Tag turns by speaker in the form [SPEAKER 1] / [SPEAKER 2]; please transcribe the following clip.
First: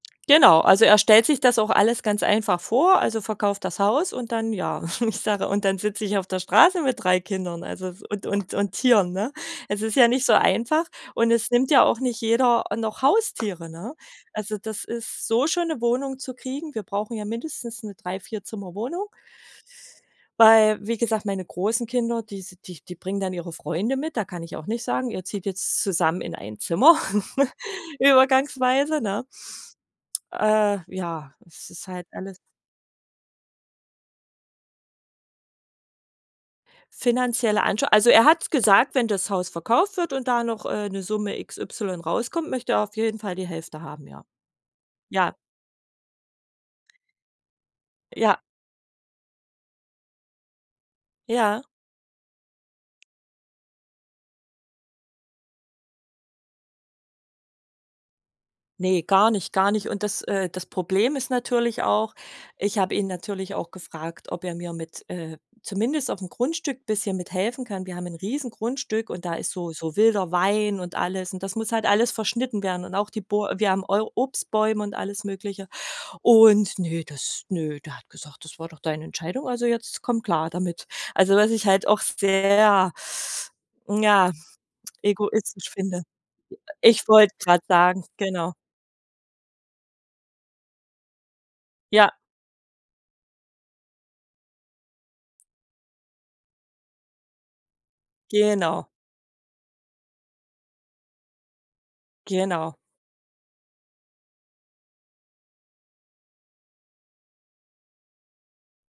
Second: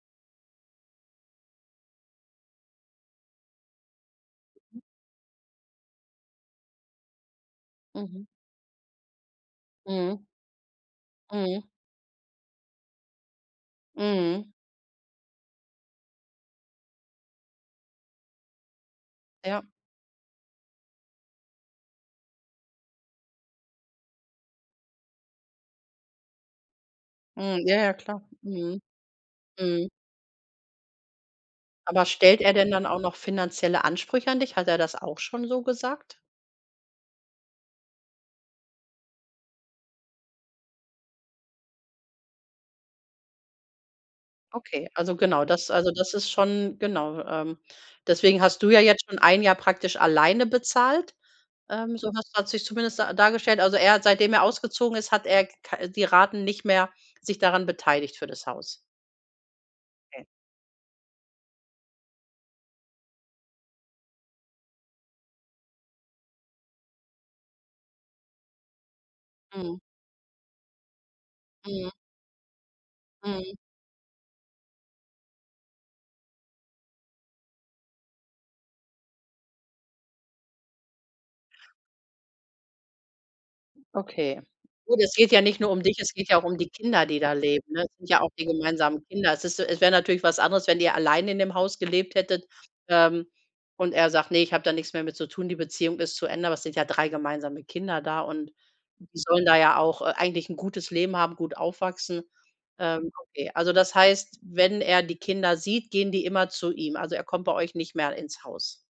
[SPEAKER 1] Genau, also, er stellt sich das auch alles ganz einfach vor, also: „Verkauf das Haus.“, und dann,
[SPEAKER 2] Mhm.
[SPEAKER 1] ja ich sage: „Und dann sitze ich auf der Straße mit 3 Kindern, also, w
[SPEAKER 2] Mhm.
[SPEAKER 1] und und und Tieren.”, ne? Es ist ja
[SPEAKER 2] Mhm.
[SPEAKER 1] nicht so einfach, und es
[SPEAKER 2] Mhm.
[SPEAKER 1] nimmt ja auch nicht jeder, äh, noch Haustiere, ne?
[SPEAKER 2] Mhm.
[SPEAKER 1] Also, das ist so schon 'ne Wohnung zu kriegen wir brauchen ja mindestens 'ne Drei Vierzimmerwohnung
[SPEAKER 2] Ja.
[SPEAKER 1] weil, wie gesagt, meine großen Kinder, die s die die bringen dann ihre Freunde mit. Da kann ich auch nicht sagen: „Ihr zieht jetzt zusammen in ein Zimmer.”,
[SPEAKER 2] Mhm. Ja, ja, klar. Mhm,
[SPEAKER 1] übergangsweise, ne?
[SPEAKER 2] mhm.
[SPEAKER 1] Äh, ja, es ist
[SPEAKER 2] Aber
[SPEAKER 1] halt alles
[SPEAKER 2] stellt er denn dann auch noch finanzielle Ansprüche an dich? Hat er das auch schon so gesagt?
[SPEAKER 1] Finanzielle Ansch also, er hat's gesagt, wenn das Haus verkauft wird und da noch, äh, 'ne Summe XY rauskommt, möchte er auf jeden Fall die Hälfte haben, ja.
[SPEAKER 2] Okay, also,
[SPEAKER 1] Ja.
[SPEAKER 2] genau, das also, das ist schon, genau ähm,
[SPEAKER 1] Ja.
[SPEAKER 2] deswegen hast du ja jetzt schon ein Jahr praktisch alleine bezahlt.
[SPEAKER 1] Ja.
[SPEAKER 2] Ähm, so hast hat's sich zumindest da dargestellt. Also, er hat, seitdem er ausgezogen ist, hat er k-ka äh, die Raten nicht mehr sich daran beteiligt für das Haus?
[SPEAKER 1] Ne, gar nicht, gar nicht. Und das,
[SPEAKER 2] Ne.
[SPEAKER 1] äh das Problem ist natürlich auch ich habe ihn natürlich auch gefragt, ob er mir mit, äh zumindest auf'm Grundstück bisschen mithelfen kann. Wir haben 'n Riesengrundstück und da ist so
[SPEAKER 2] Mhm.
[SPEAKER 1] so wilder Wein, und alles und das muss halt
[SPEAKER 2] Mhm.
[SPEAKER 1] alles verschnitten werden und auch die
[SPEAKER 2] Mhm.
[SPEAKER 1] Bäu wir haben Eu Obstbäume und alles Mögliche. Und ne das ne, der hat gesagt: „Das war doch deine Entscheidung, also, jetzt komm klar damit.“ Also, was ich halt auch sehr, hm, ja,
[SPEAKER 2] Okay. Gut, es geht ja nicht nur
[SPEAKER 1] egoistisch
[SPEAKER 2] um dich,
[SPEAKER 1] finde.
[SPEAKER 2] es geht ja auch um die Kinder,
[SPEAKER 1] Ich
[SPEAKER 2] die da
[SPEAKER 1] wollte grad
[SPEAKER 2] leben, ne? Es
[SPEAKER 1] sagen,
[SPEAKER 2] sind ja auch die
[SPEAKER 1] genau.
[SPEAKER 2] gemeinsamen Kinder. Es ist so es wär natürlich was anderes, wenn ihr allein in dem Haus
[SPEAKER 1] Ja.
[SPEAKER 2] gelebt hättet, ähm, und er sagt: „Ne, ich habe da nix mehr mit zu tun, die Beziehung ist zu Ende.“ Aber es sind ja 3 gemeinsame Kinder da und
[SPEAKER 1] Genau.
[SPEAKER 2] die sollen da ja auch, äh, eigentlich 'n gutes Leben haben, gut aufwachsen.
[SPEAKER 1] Genau.
[SPEAKER 2] Ähm, okay. Also, das heißt, wenn er die Kinder sieht, gehen die immer zu ihm. Also, er kommt bei euch nicht mehr l ins Haus.